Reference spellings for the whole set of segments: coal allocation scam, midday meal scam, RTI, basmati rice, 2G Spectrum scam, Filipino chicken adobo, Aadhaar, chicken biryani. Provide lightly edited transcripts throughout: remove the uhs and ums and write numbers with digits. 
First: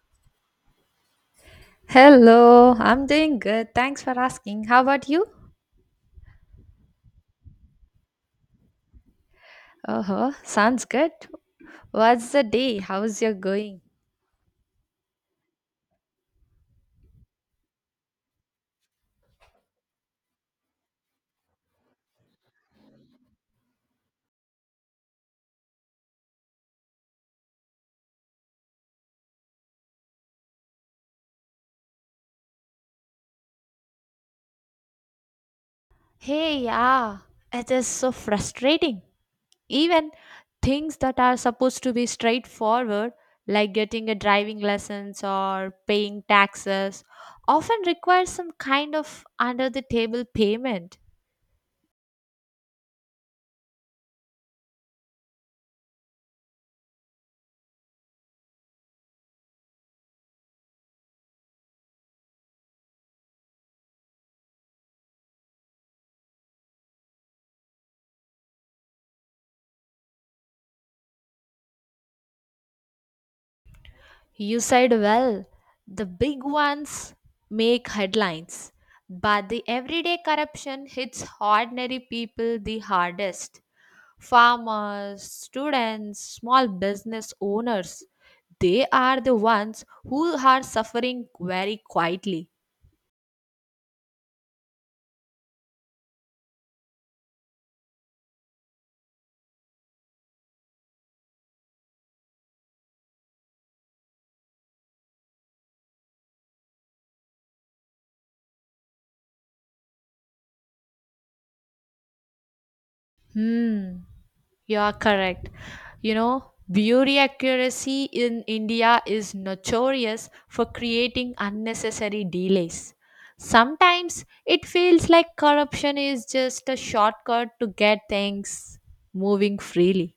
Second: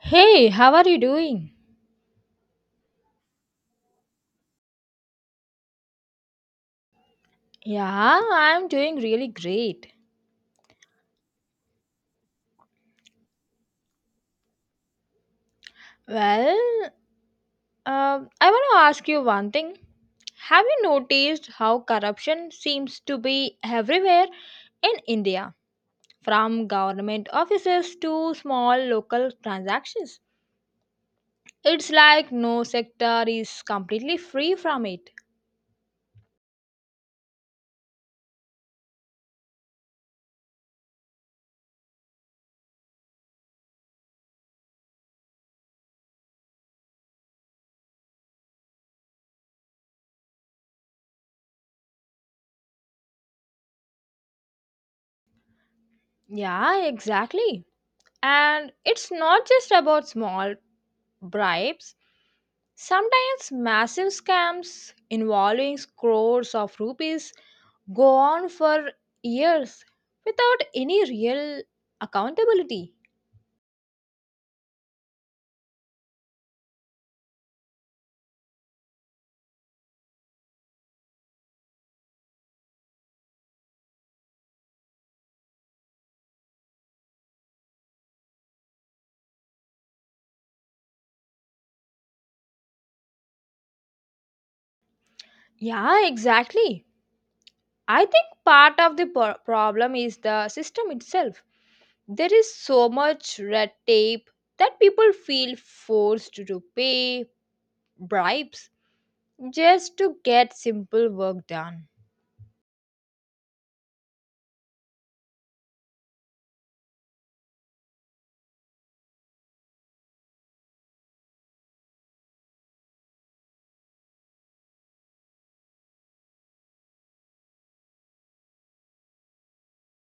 Hey, how are you doing? Hello, I'm doing good. Thanks for asking. How about you? Yeah, I'm doing really great. Uh huh. Sounds good. What's the day? How's your going? Well, I want to ask you one thing. Have you noticed how corruption seems to be everywhere in India, from government offices to small local transactions? It's like no sector is completely free from it. Hey, yeah, it is so frustrating. Even things that are supposed to be straightforward, like getting a driving license or paying taxes, often require some kind of under the table payment. Yeah, exactly. And it's not just about small bribes. Sometimes massive scams involving crores of rupees go on for years without any real accountability. You said well, the big ones make headlines, but the everyday corruption hits ordinary people the hardest. Farmers, students, small business owners, they are the ones who are suffering very quietly. Yeah, exactly. I think part of the problem is the system itself. There is so much red tape that people feel forced to pay bribes just to get simple work done. Hmm. You are correct. You know, beauty accuracy in India is notorious for creating unnecessary delays. Sometimes it feels like corruption is just a shortcut to get things moving freely.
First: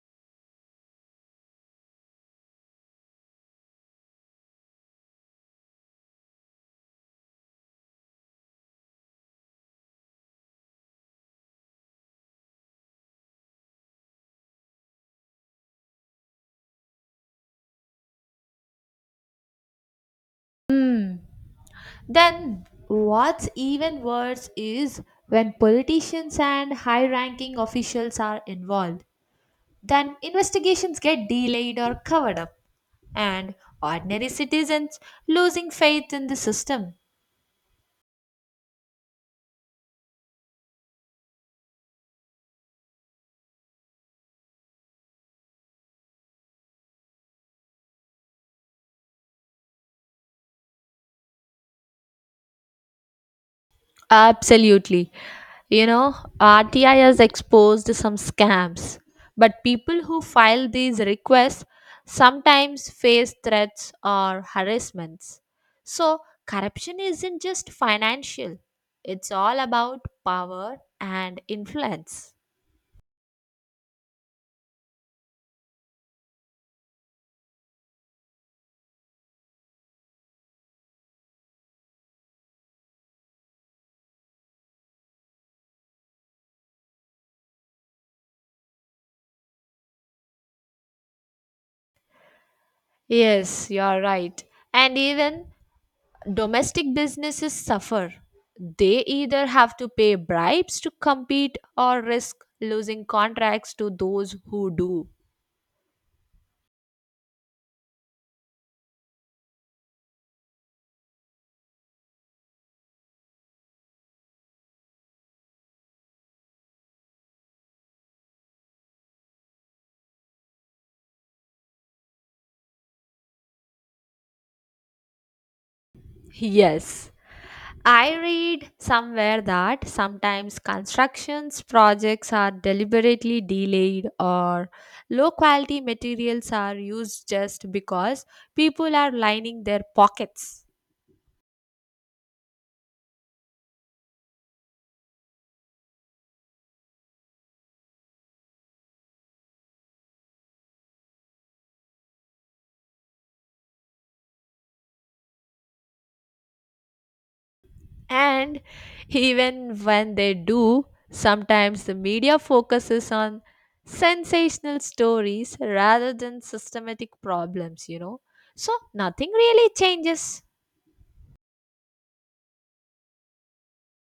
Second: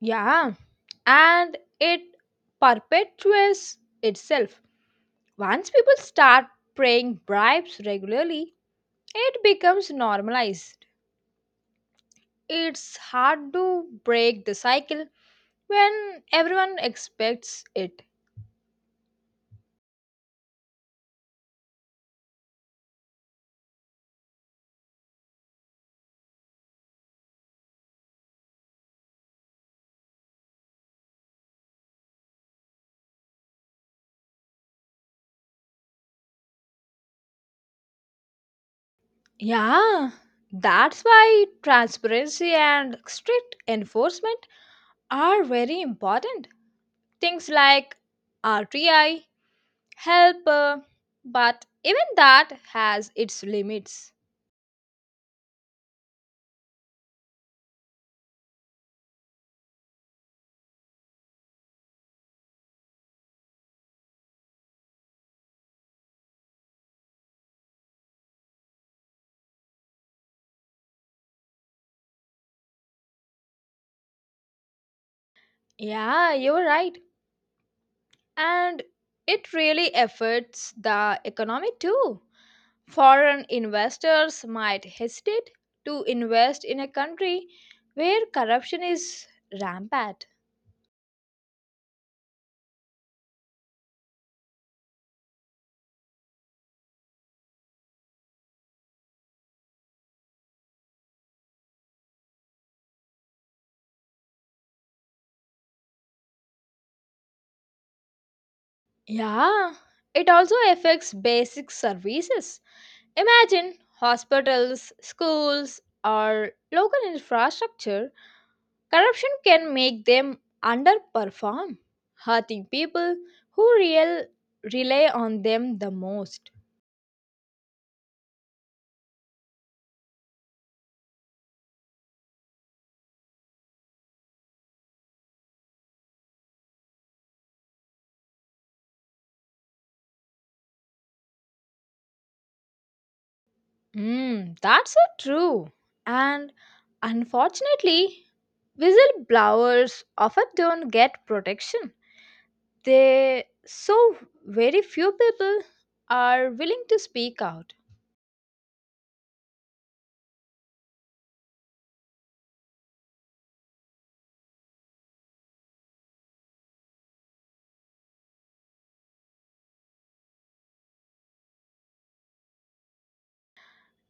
Yeah, and it perpetuates itself. Once people start paying bribes regularly, it becomes normalized. It's hard to break the cycle when everyone expects it. Hmm. Then, what's even worse is when politicians and high ranking officials are involved, then investigations get delayed or covered up, and ordinary citizens losing faith in the system. Yeah, that's why transparency and strict enforcement are very important. Things like RTI help, but even that has its limits. Absolutely. You know, RTI has exposed some scams, but people who file these requests sometimes face threats or harassments. So, corruption isn't just financial, it's all about power and influence. Yeah, you're right. And it really affects the economy too. Foreign investors might hesitate to invest in a country where corruption is rampant. Yes, you're right. And even domestic businesses suffer. They either have to pay bribes to compete or risk losing contracts to those who do. Yeah, it also affects basic services. Imagine hospitals, schools, or local infrastructure. Corruption can make them underperform, hurting people who rely on them the most. Yes. I read somewhere that sometimes constructions projects are deliberately delayed or low quality materials are used just because people are lining their pockets. Mm, that's so true. And unfortunately, whistleblowers often don't get protection. They so very few people are willing to speak out. And even when they do, sometimes the media focuses on sensational stories rather than systematic problems, So nothing really changes.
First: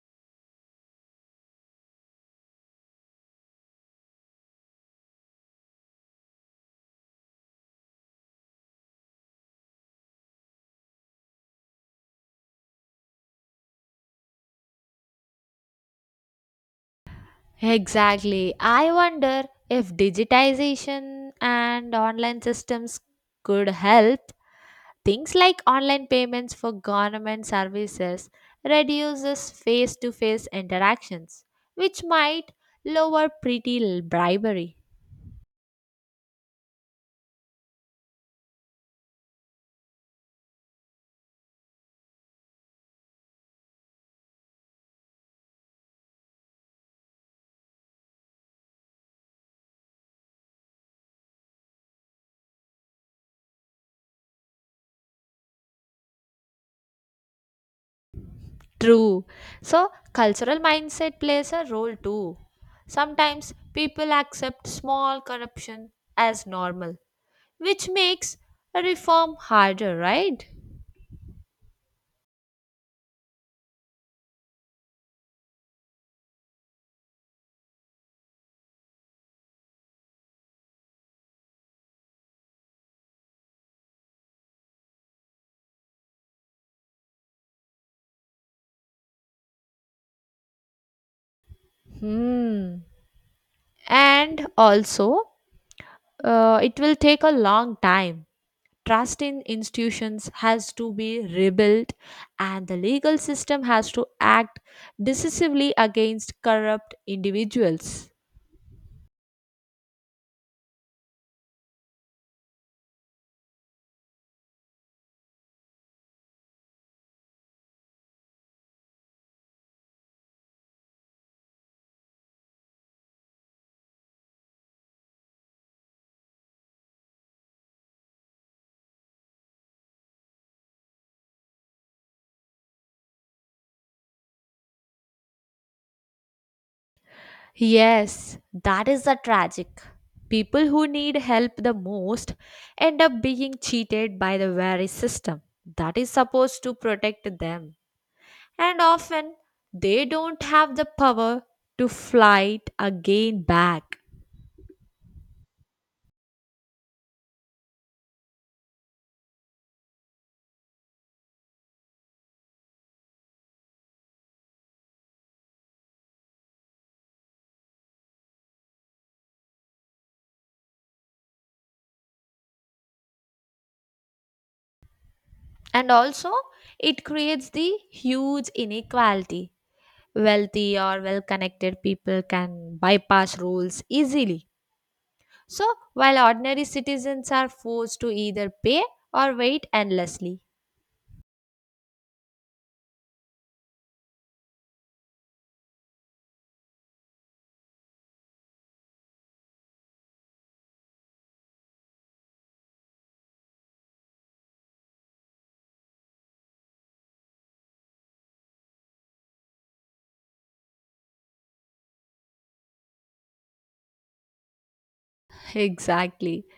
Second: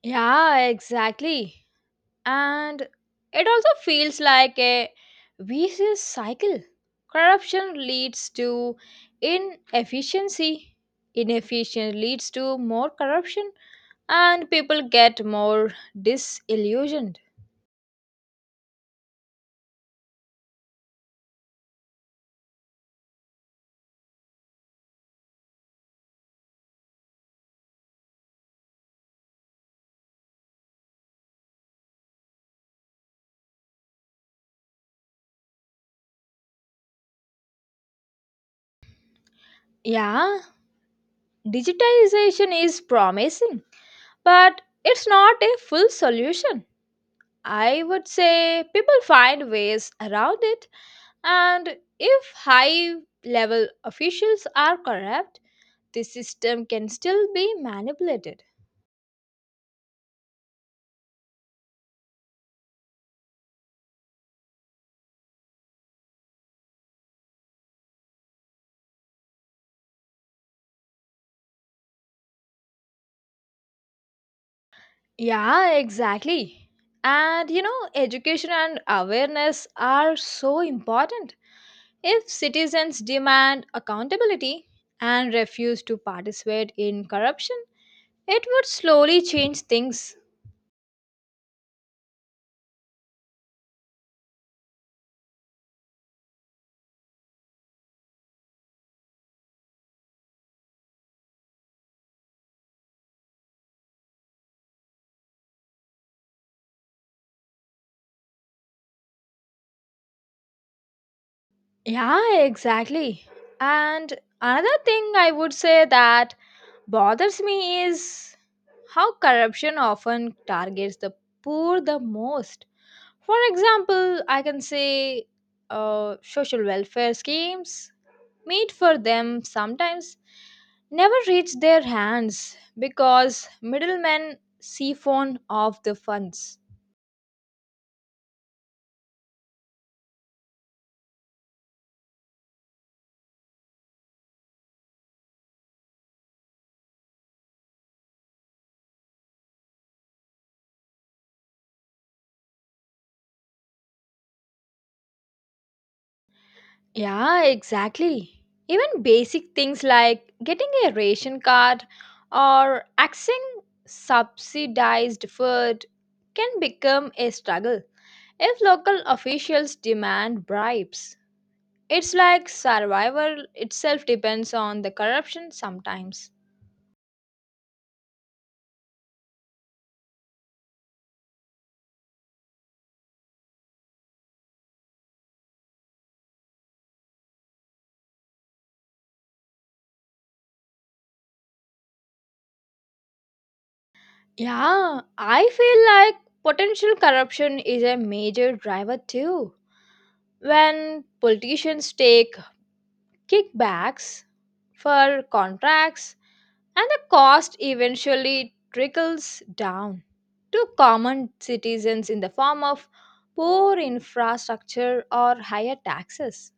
Yeah, exactly. And it also feels like a vicious cycle. Corruption leads to inefficiency. Inefficient leads to more corruption, and people get more disillusioned. Exactly. I wonder if digitization and online systems could help. Things like online payments for government services reduces face-to-face interactions, which might lower bribery. Yeah, digitization is promising, but it's not a full solution. I would say people find ways around it, and if high level officials are corrupt, the system can still be manipulated. True. So, cultural mindset plays a role too. Sometimes people accept small corruption as normal, which makes a reform harder, right? Yeah, exactly. And you know, education and awareness are so important. If citizens demand accountability and refuse to participate in corruption, it would slowly change things. Hmm. And also, it will take a long time. Trust in institutions has to be rebuilt, and the legal system has to act decisively against corrupt individuals. Yeah, exactly. And another thing I would say that bothers me is how corruption often targets the poor the most. For example, I can say social welfare schemes made for them sometimes never reach their hands because middlemen siphon off the funds. Yes, that is the tragic. People who need help the most end up being cheated by the very system that is supposed to protect them. And often they don't have the power to fight again back. Yeah, exactly. Even basic things like getting a ration card or accessing subsidized food can become a struggle if local officials demand bribes. It's like survival itself depends on the corruption And sometimes. also, it creates the huge inequality. Wealthy or well connected people can bypass rules easily. So, while ordinary citizens are forced to either pay or wait endlessly. Yeah, I feel like potential corruption is a major driver too. When politicians take kickbacks for contracts, and the cost eventually trickles down to common citizens in the form of poor infrastructure or higher Exactly. taxes.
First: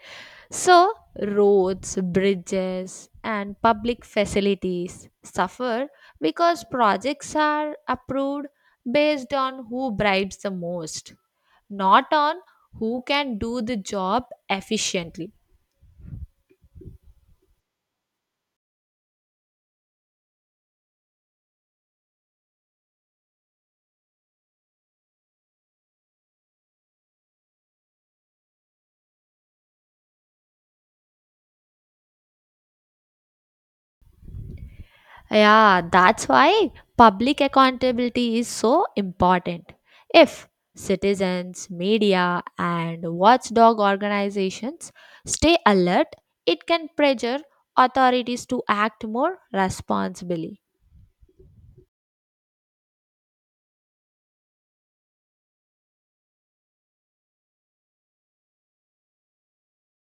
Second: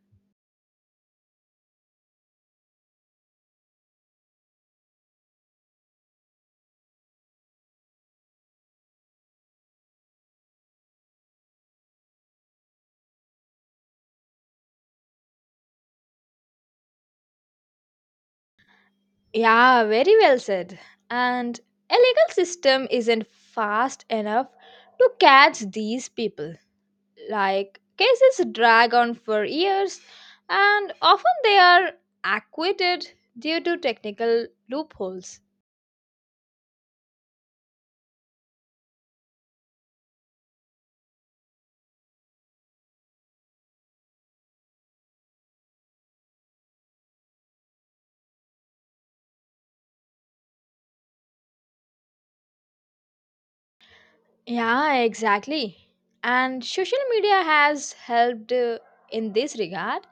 So, roads, bridges, and public facilities suffer because projects are approved based on who bribes the most, not on who can do the job efficiently. Yeah, very well said. And a legal system isn't fast enough to catch these people, like cases drag on for years and often they are acquitted due to technical loopholes. Yeah, that's why public accountability is so important. If citizens, media, and watchdog organizations stay alert, it can pressure authorities to act more responsibly. Yeah, exactly. And social media has helped in this regard.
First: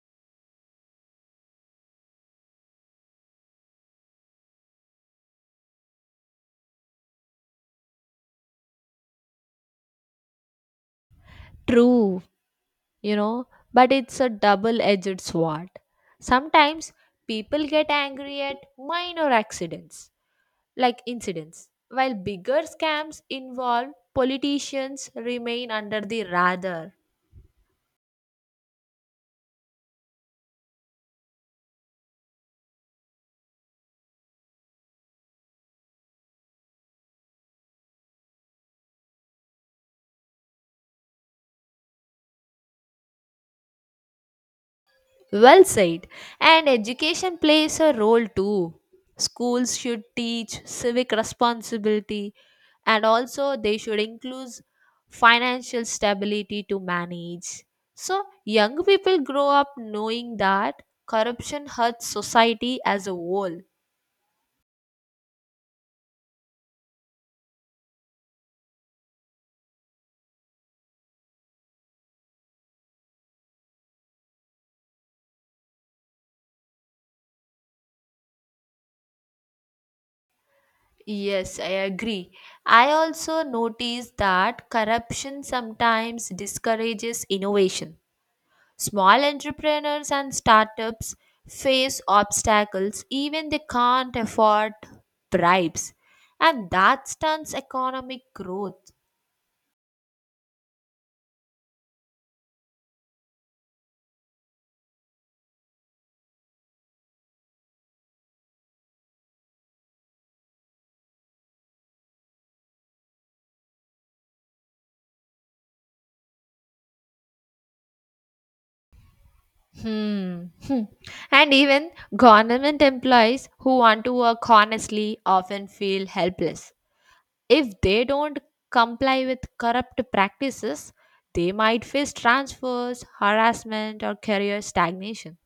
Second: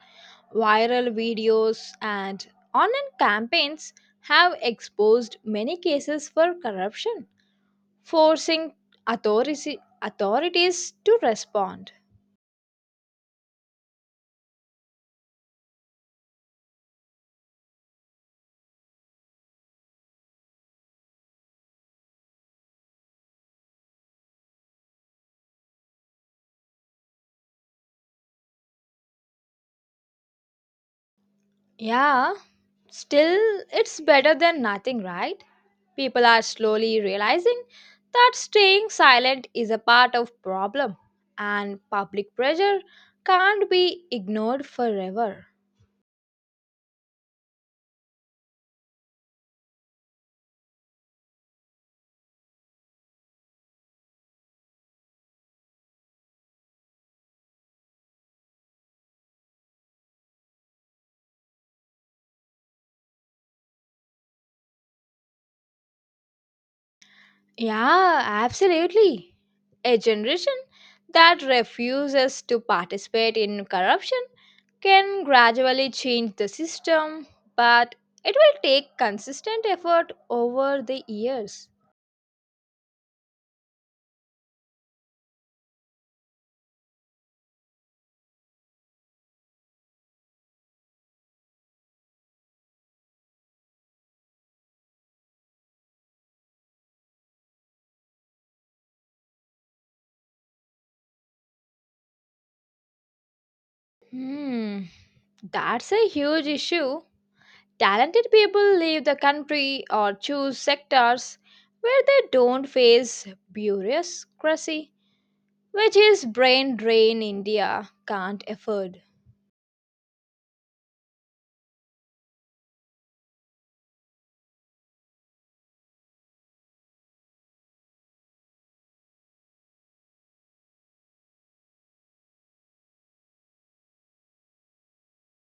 Viral videos and online campaigns have exposed many cases for corruption, forcing authorities to respond. True, you know, but it's a double edged sword. Sometimes people get angry at minor accidents, like incidents, while bigger scams involve politicians remain under the radar. Yeah, still it's better than nothing, right? People are slowly realizing that staying silent is a part of problem and public pressure can't be ignored forever. Well said. And education plays a role too. Schools should teach civic responsibility and also they should include financial stability to manage. So, young people grow up knowing that corruption hurts society as a whole. Yeah, absolutely. A generation that refuses to participate in corruption can gradually change the system, but it will take consistent effort over the Yes, I years. agree. I also notice that corruption sometimes discourages innovation. Small entrepreneurs and startups face obstacles even they can't afford bribes, and that stunts economic growth. Hmm, that's a huge issue. Talented people leave the country or choose sectors where they don't face bureaucracy, which is brain drain India can't afford. Hmm. hmm. And even government employees who want to work honestly often feel helpless. If they don't comply with corrupt practices, they might face transfers, harassment, or career stagnation.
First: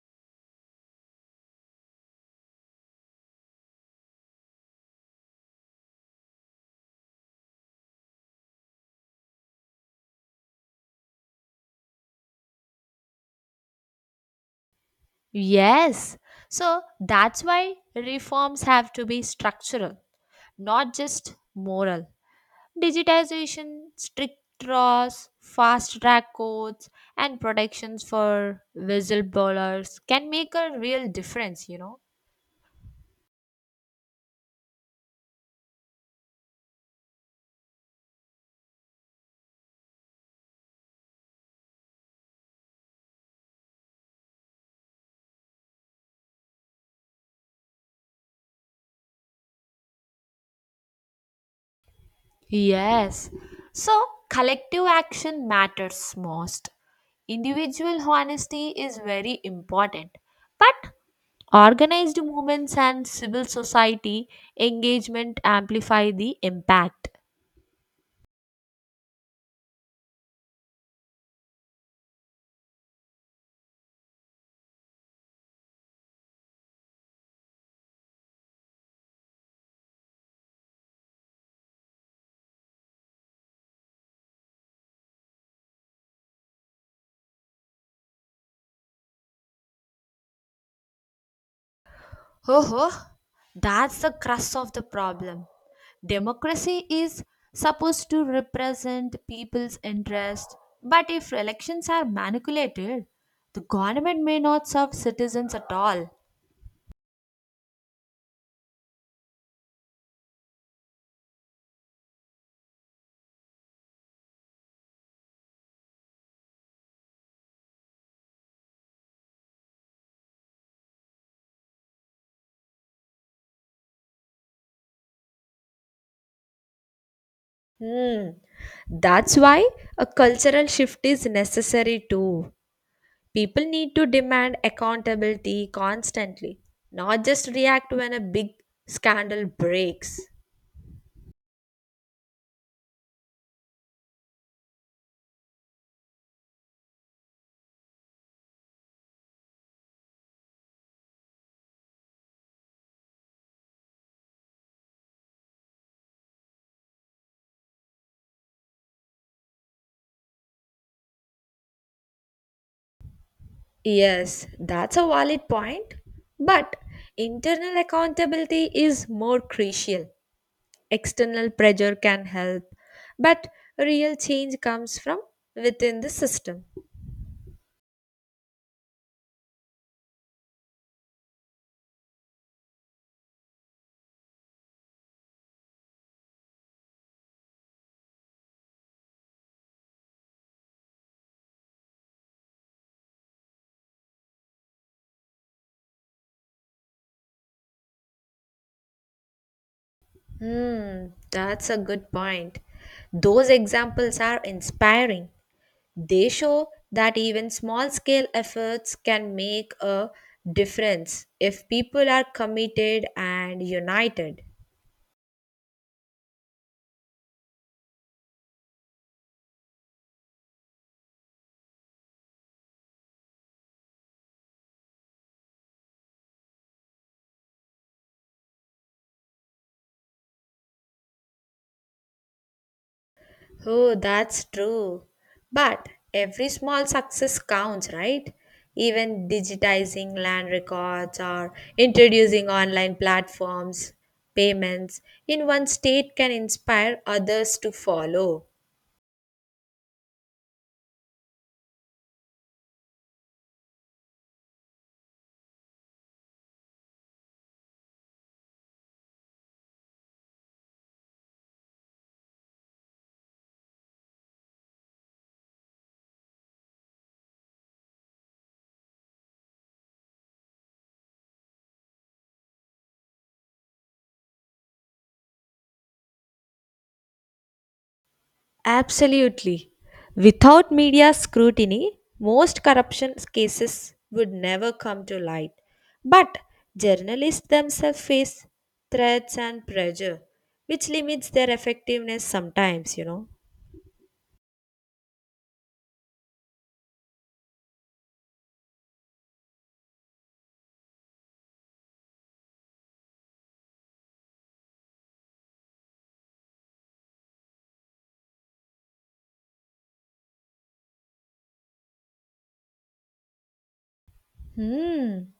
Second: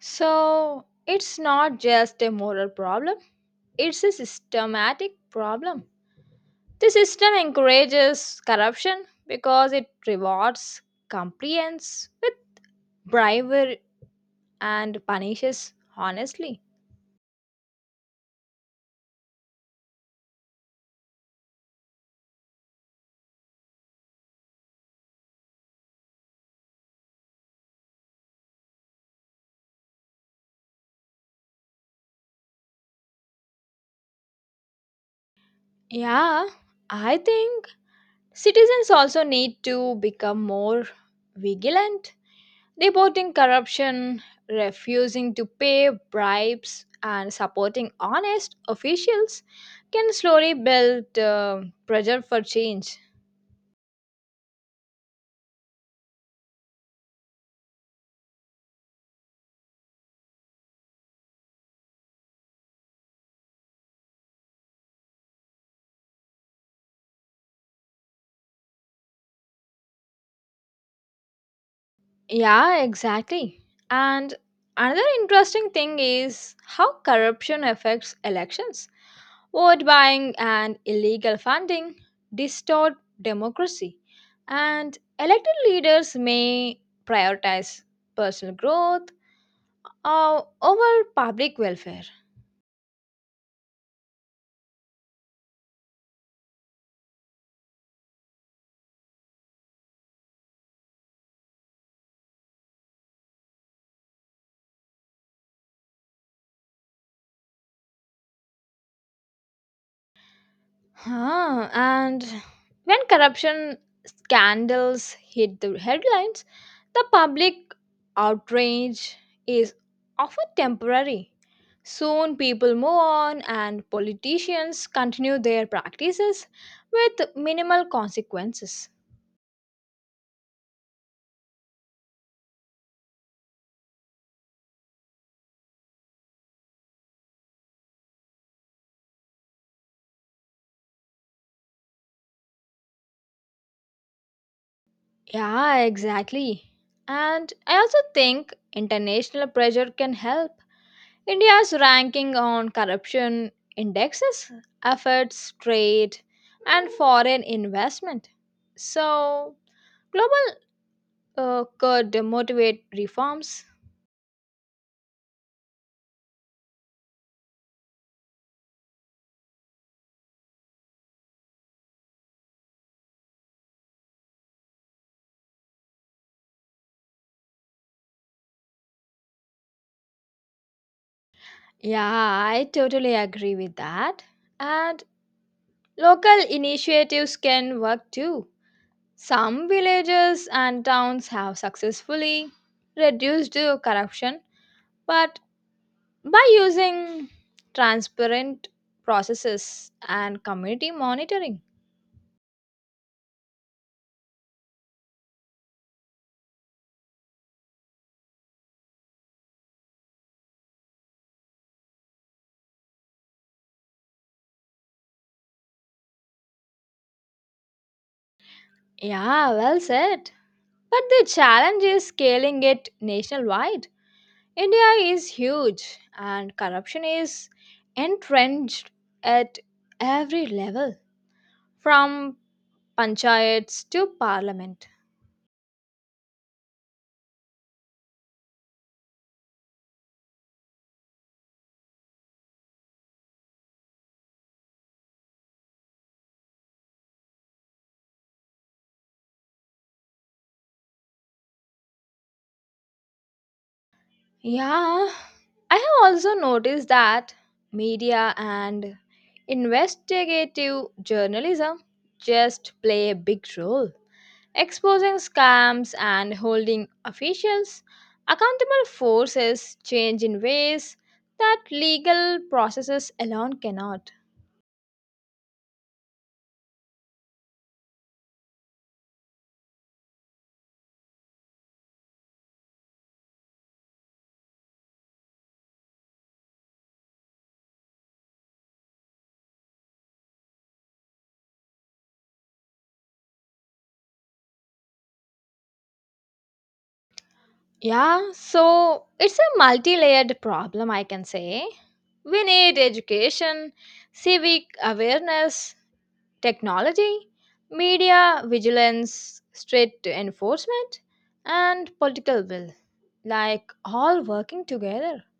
So it's not just a moral problem, it's a systematic problem. The system encourages corruption because it rewards compliance with bribery and punishes Yes, honestly. so that's why reforms have to be structural, not just moral. Digitization, strict laws, fast track courts, and protections for whistleblowers can make a real difference, Yeah, I think citizens also need to become more vigilant, reporting corruption, refusing to pay bribes, and supporting honest officials can slowly build pressure for change. Yes. So collective action matters most. Individual honesty is very important. But organized movements and civil society engagement amplify the impact. Yeah, exactly. And another interesting thing is how corruption affects elections. Vote buying and illegal funding distort democracy, and elected leaders may prioritize personal growth or over public welfare. Ho ho, that's the crux of the problem. Democracy is supposed to represent people's interest, but if elections are manipulated, the government may not serve citizens at all. Huh. And when corruption scandals hit the headlines, the public outrage is often temporary. Soon people move on and politicians continue their practices with minimal Hmm. consequences. That's why a cultural shift is necessary too. People need to demand accountability constantly, not just react when a big scandal breaks. Yeah, exactly. And I also think international pressure can help. India's ranking on corruption indexes affects trade and foreign investment. So, global could motivate reforms. Yes, that's a valid point. But internal accountability is more crucial. External pressure can help, but real change comes from within the system. Yeah, I totally agree with that. And local initiatives can work too. Some villages and towns have successfully reduced corruption, but by using transparent processes and community Hmm, monitoring. that's a good point. Those examples are inspiring. They show that even small scale efforts can make a difference if people are committed and united. Yeah, well said. But the challenge is scaling it nationwide. India is huge and corruption is entrenched at every level, from panchayats Oh, to that's parliament. true. But every small success counts, right? Even digitizing land records or introducing online platforms, payments in one state can inspire others to follow. Yeah, I have also noticed that media and investigative journalism just play a big role, exposing scams and holding officials accountable forces change in ways that legal processes alone cannot. Absolutely. Without media scrutiny, most corruption cases would never come to light. But journalists themselves face threats and pressure, which limits their effectiveness sometimes, Yeah, so it's a multi layered problem, I can say. We need education, civic awareness, technology, media vigilance, strict enforcement, and political will, like all working together. Hmm.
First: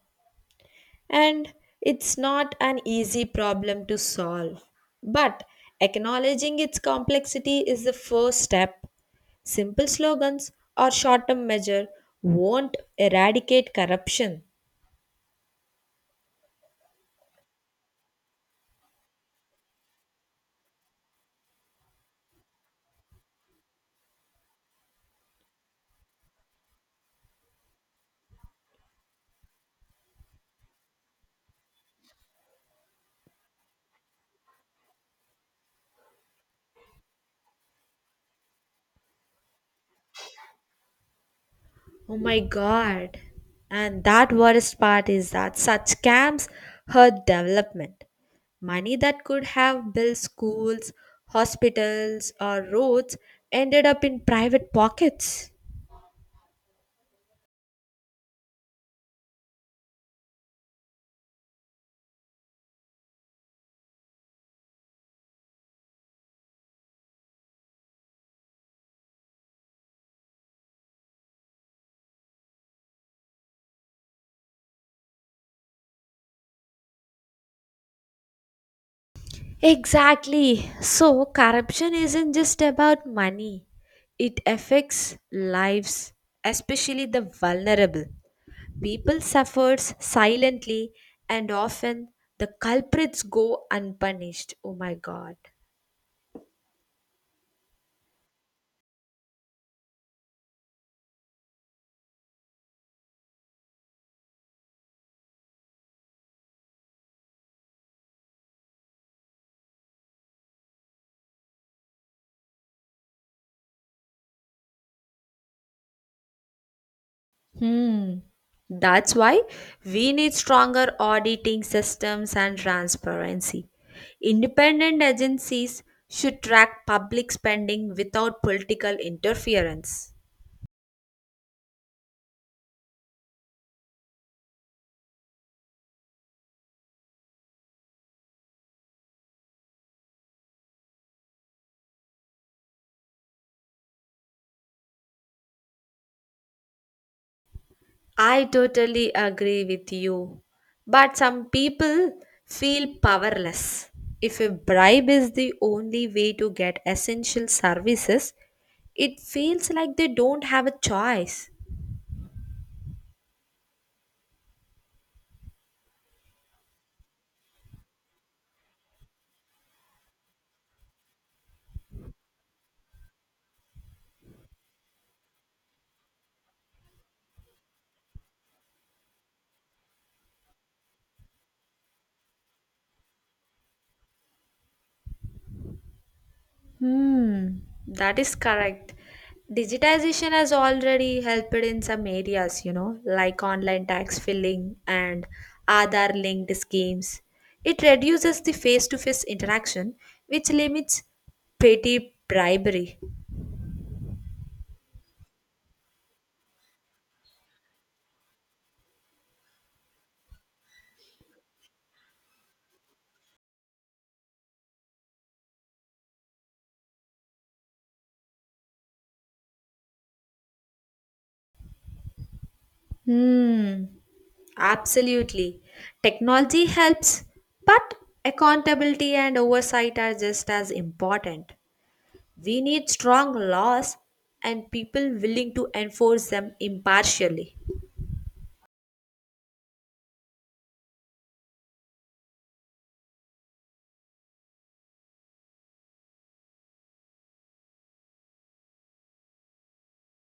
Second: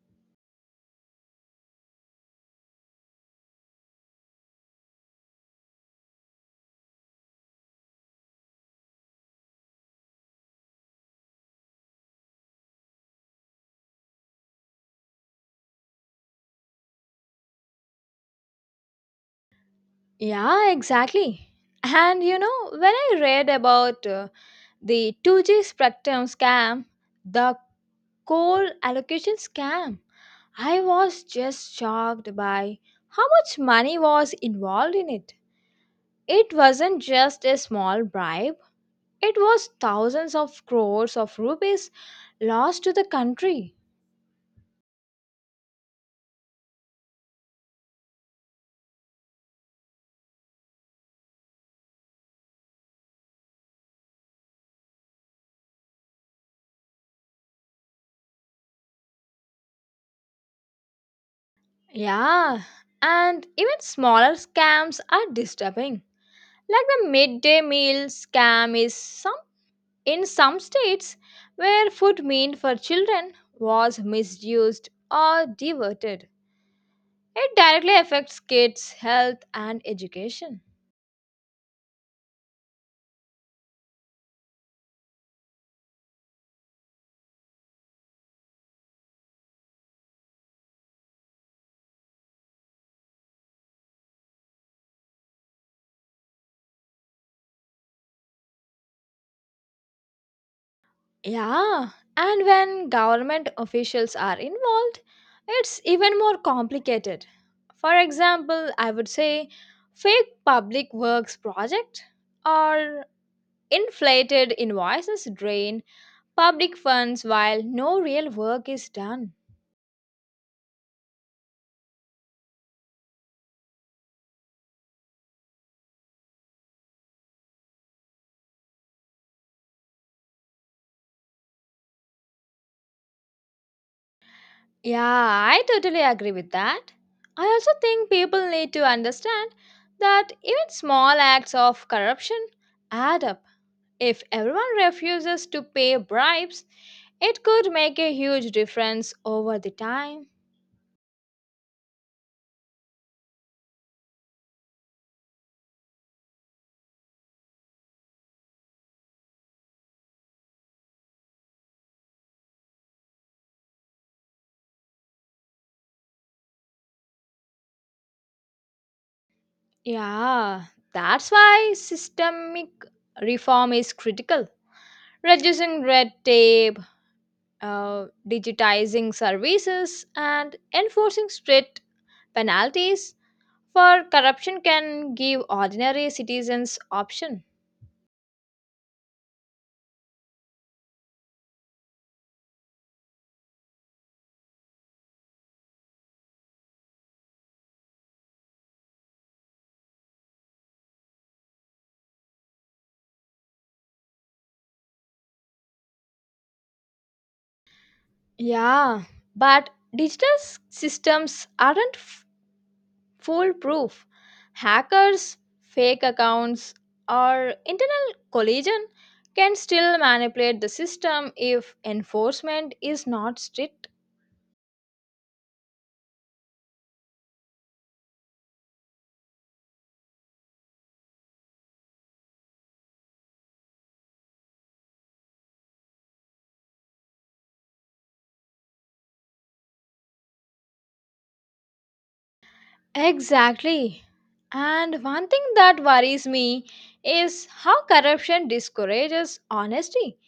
And it's not an easy problem to solve. But acknowledging its complexity is the first step. Simple slogans or short term measure won't eradicate corruption. Yeah, exactly. And you know, when I read about the 2G Spectrum scam, the coal allocation scam, I was just shocked by how much money was involved in it. It wasn't just a small bribe, it was thousands of crores of rupees Oh my lost to the god. country. And that worst part is that such scams hurt development. Money that could have built schools, hospitals, or roads ended up in private pockets. Yeah, and even smaller scams are disturbing. Like the midday meal scam is something. In some states, where food meant for children was misused or diverted, it directly affects kids' health and education. Exactly. So, corruption isn't just about money, it affects lives, especially the vulnerable. People suffers silently, and often the culprits go unpunished. Oh my god. Yeah, and when government officials are involved, it's even more complicated. For example, I would say fake public works project or inflated invoices drain public funds while no Hmm. real work is That's done. why we need stronger auditing systems and transparency. Independent agencies should track public spending without political interference. Yeah, I totally agree with that. I also think people need to understand that even small acts of corruption add up. If everyone refuses to pay bribes, it could make a I huge totally difference over agree the with time. you. But some people feel powerless. If a bribe is the only way to get essential services, it feels like they don't have a choice. Yeah, that's why systemic reform is critical. Reducing red tape, digitizing services, and enforcing strict penalties for corruption can give ordinary citizens option. Hmm, that is correct. Digitization has already helped in some areas, like online tax filing and Aadhaar linked schemes. It reduces the face to face interaction, which limits petty bribery. Yeah, but systems aren't foolproof. Hackers, fake accounts, or internal collision can still manipulate the system if enforcement is not Hmm, strict. absolutely. Technology helps, but accountability and oversight are just as important. We need strong laws and people willing to enforce them impartially. Exactly. And one thing that worries me is how corruption discourages honesty.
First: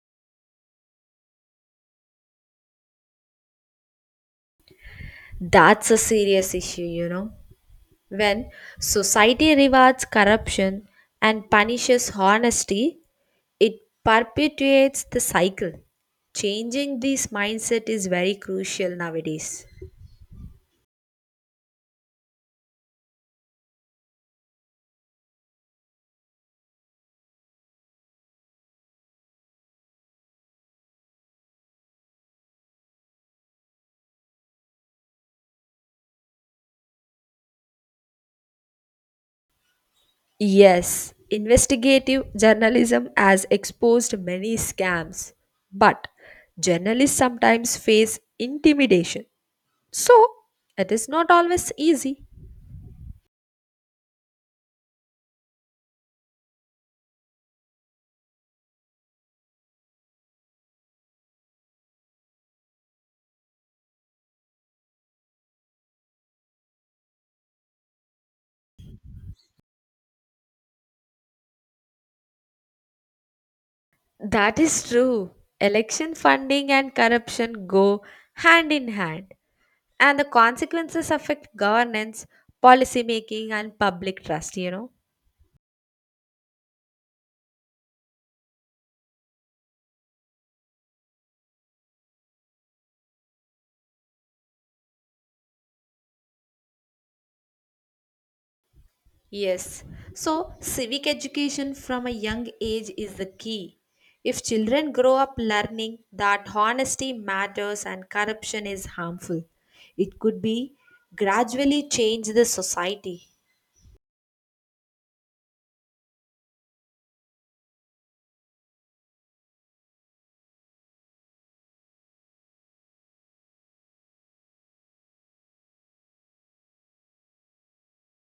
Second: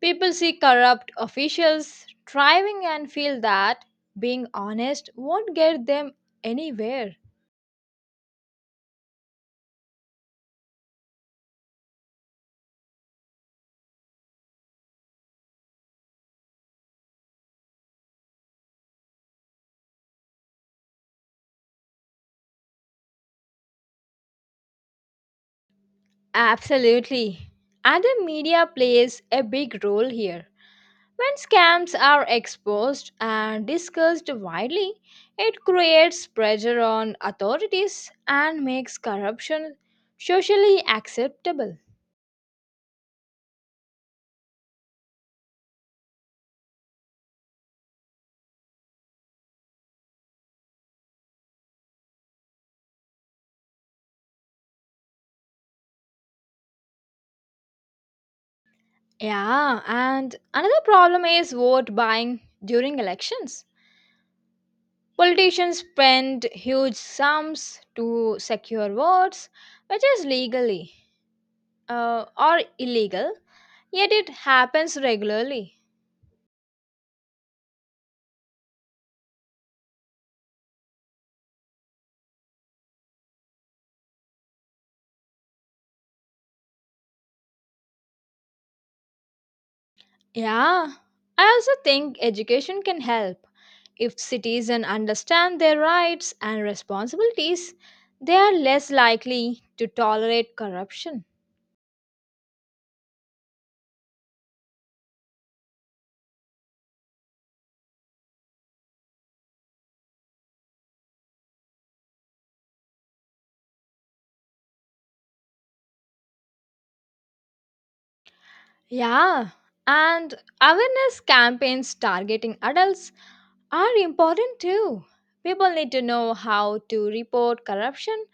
People see corrupt officials thriving and feel that being honest won't get That's a them serious issue, anywhere. When society rewards corruption and punishes honesty, it perpetuates the cycle. Changing this mindset is very crucial nowadays. Absolutely. And the media plays a big role here. When scams are exposed and discussed widely, it creates pressure on authorities and makes corruption socially Yes, acceptable. investigative journalism has exposed many scams, but journalists sometimes face intimidation. So, it is not always easy. Yeah, and another problem is vote buying during elections. Politicians spend huge sums to secure votes, which is legally or illegal, yet it That is happens true. regularly. Election funding and corruption go hand in hand, and the consequences affect governance, policy making, and public trust, Yeah, I also think education can help. If citizens understand their rights and responsibilities, they are less likely Yes, to so tolerate civic corruption. education from a young age is the key. If children grow up learning that honesty matters and corruption is harmful, it could be gradually change the society. Yeah, and awareness campaigns targeting adults are important too. People need to know how to report corruption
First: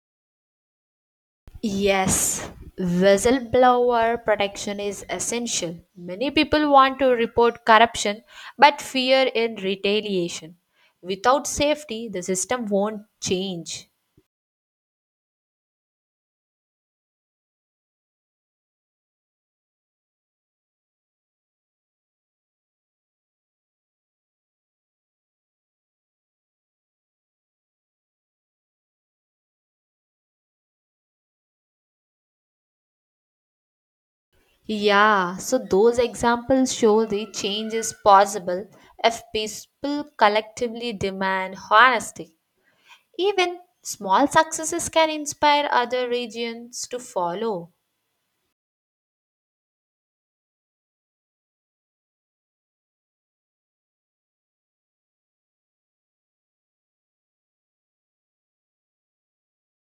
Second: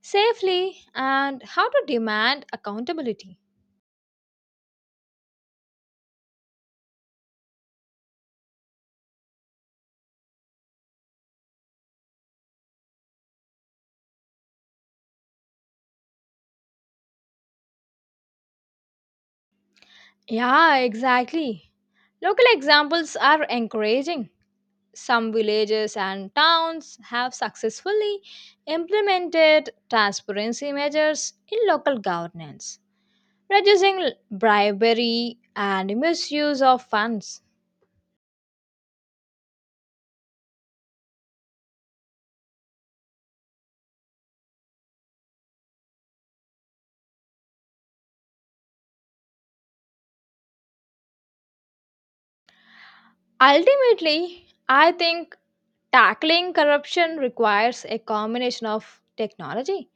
safely and how to demand Yes, accountability. whistleblower protection is essential. Many people want to report corruption but fear in retaliation. Without safety, the system won't change. Yeah, exactly. Local examples are encouraging. Some villages and towns have successfully implemented transparency measures in local governance, reducing Yeah, bribery so and those misuse examples of show the funds. change is possible if people collectively demand honesty. Even small successes can inspire other regions to follow. Ultimately, I think tackling corruption requires a combination of technology,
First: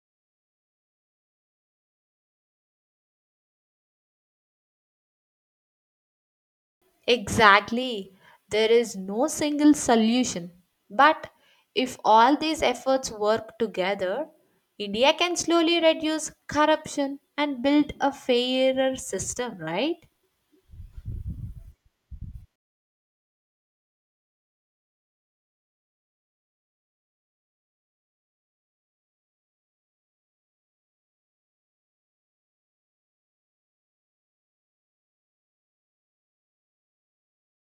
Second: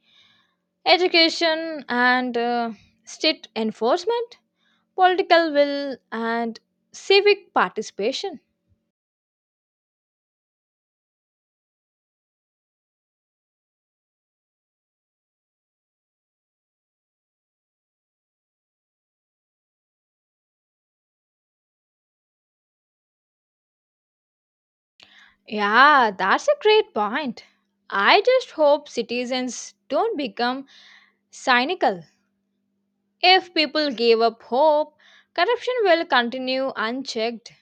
education, and strict enforcement, political will, and civic Exactly. participation. There is no single solution. But if all these efforts work together, India can slowly reduce corruption and build a fairer system, right? Yeah, that's a great point. I just hope citizens don't become cynical. If people give up hope, corruption will continue unchecked.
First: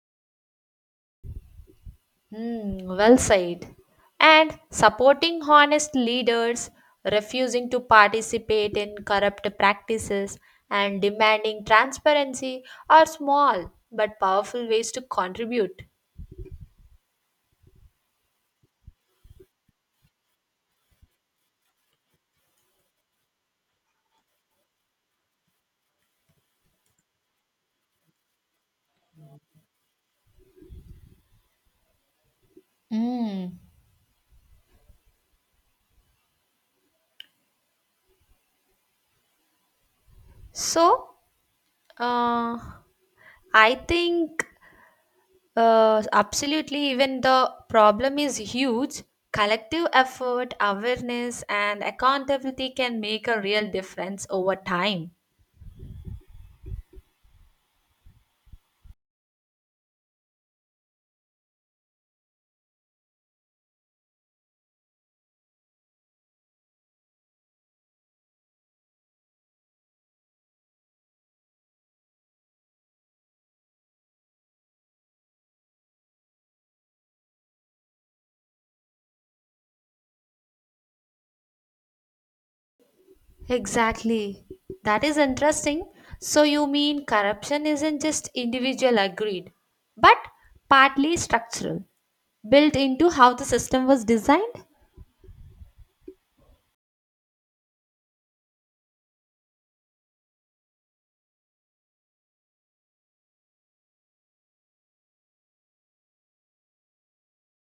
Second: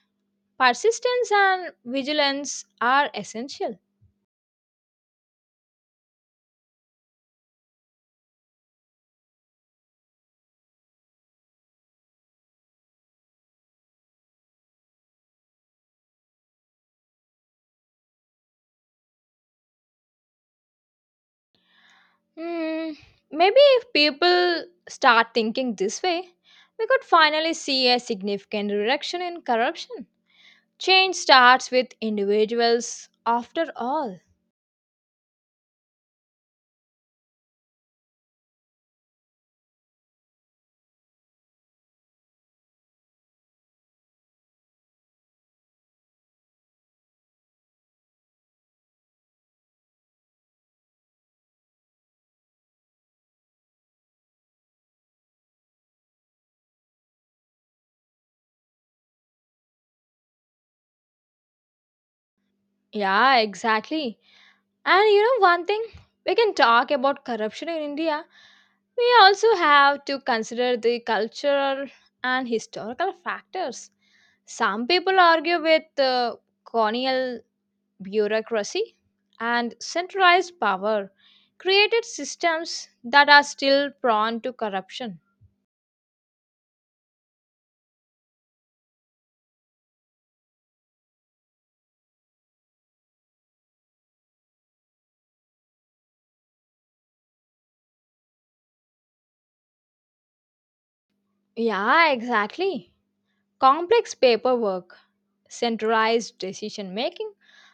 Persistence and vigilance Hmm, are well said. essential. And supporting honest leaders, refusing to participate in corrupt practices, and demanding transparency are small but powerful ways to contribute. Hmm, maybe if people start thinking this way, we could finally see a significant reduction in corruption. Change starts with individuals, Mm. after all. So, uh, I think absolutely, even the problem is huge. Collective effort, awareness, and accountability can make a real difference over time. Yeah, exactly. And you know one thing, we can talk about corruption in India. We also have to consider the cultural and historical factors. Some people argue with the colonial bureaucracy and centralized power created systems that are still prone Exactly. to That is corruption. interesting. So, you mean corruption isn't just individual agreed, but partly structural, built into how the system was designed? Yeah, exactly. Complex paperwork, centralized decision making,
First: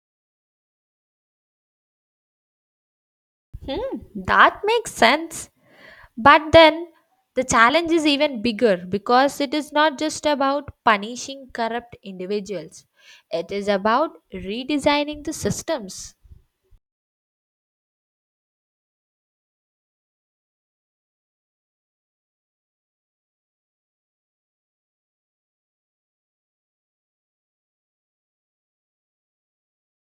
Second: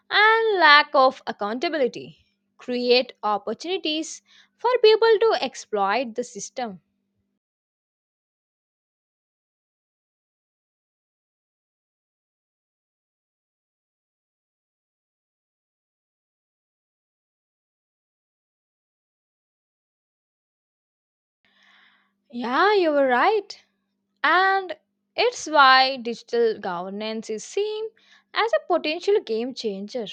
and lack of accountability create Hmm, opportunities that for makes people to sense. exploit the But system. then the challenge is even bigger because it is not just about punishing corrupt individuals, it is about redesigning the systems. Yeah, you were right. And it's why digital governance is seen as a potential game changer.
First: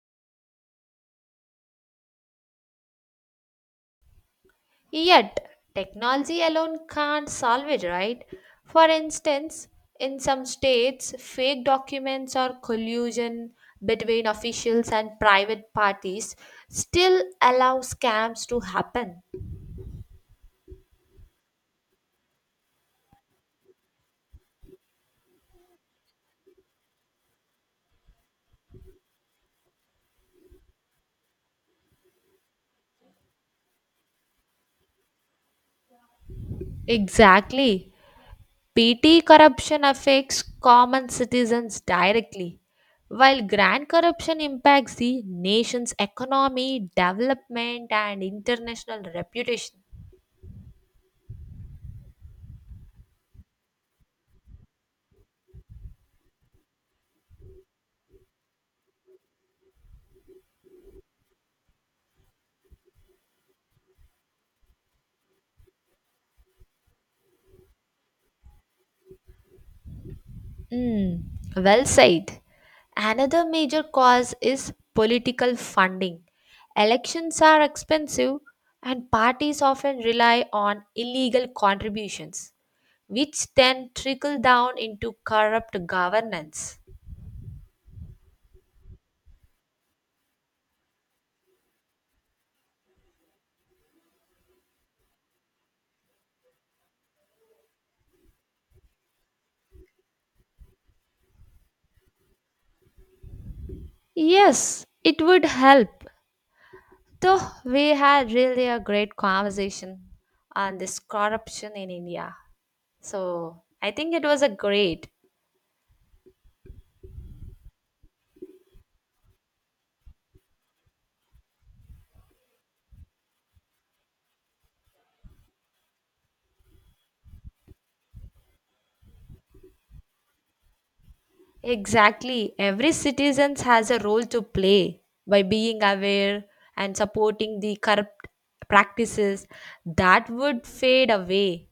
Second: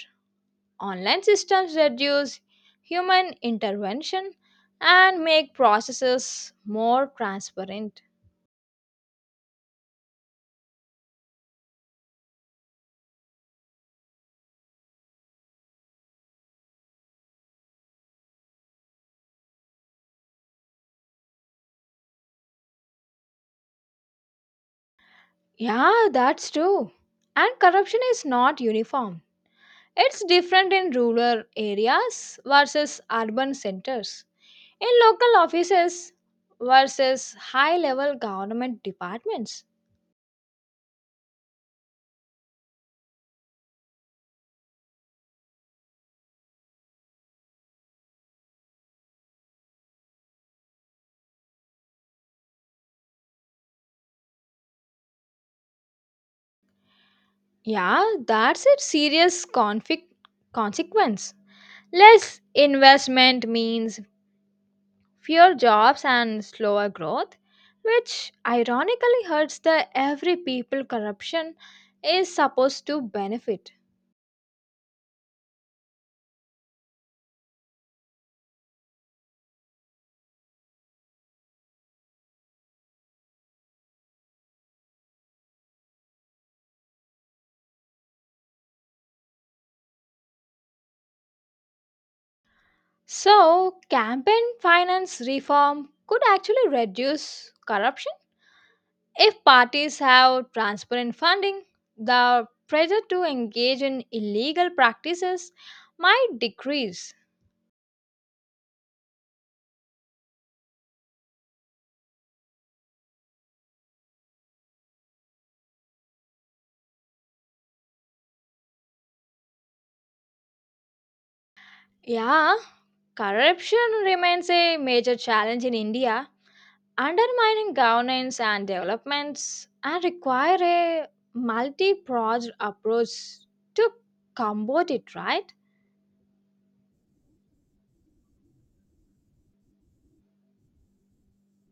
Online systems reduce human intervention and Yet, make technology processes alone more can't solve it, transparent. right? For instance, in some states, fake documents or collusion between officials and private parties still allow scams to happen. Yeah, that's true. And corruption is not uniform. It's different in rural areas versus urban centers, in local offices versus high Exactly. level government Petty departments. corruption affects common citizens directly, while grand corruption impacts the nation's economy, development, and international reputation. Yeah, that's a serious conflict consequence. Less investment means fewer jobs and slower growth, which ironically hurts the every people Hmm, corruption well is said. supposed to Another benefit. major cause is political funding. Elections are expensive, and parties often rely on illegal contributions, which then trickle down into corrupt governance. So, campaign finance reform could actually reduce corruption. If parties have transparent funding, the pressure to engage in illegal Yes, it would practices help. might decrease. So, we had really a great conversation on this corruption in India. So, I think it was a great. Yeah, corruption remains a major challenge in India, undermining governance and developments, and require a multi-pronged Exactly. Every approach citizen has to a role to combat play it, by right? being aware and supporting the corrupt practices that would fade away.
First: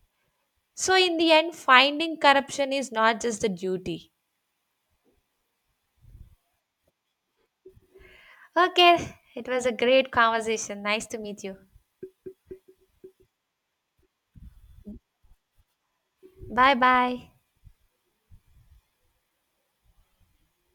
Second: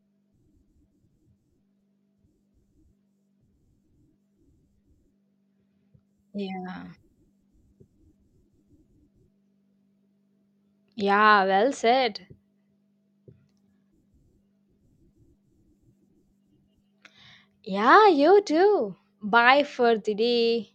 So, in the end, finding corruption is not just a duty. Yeah. Okay, it was a great conversation. Nice to meet Yeah, you. well said. Bye bye. Yeah, you too. Bye for today.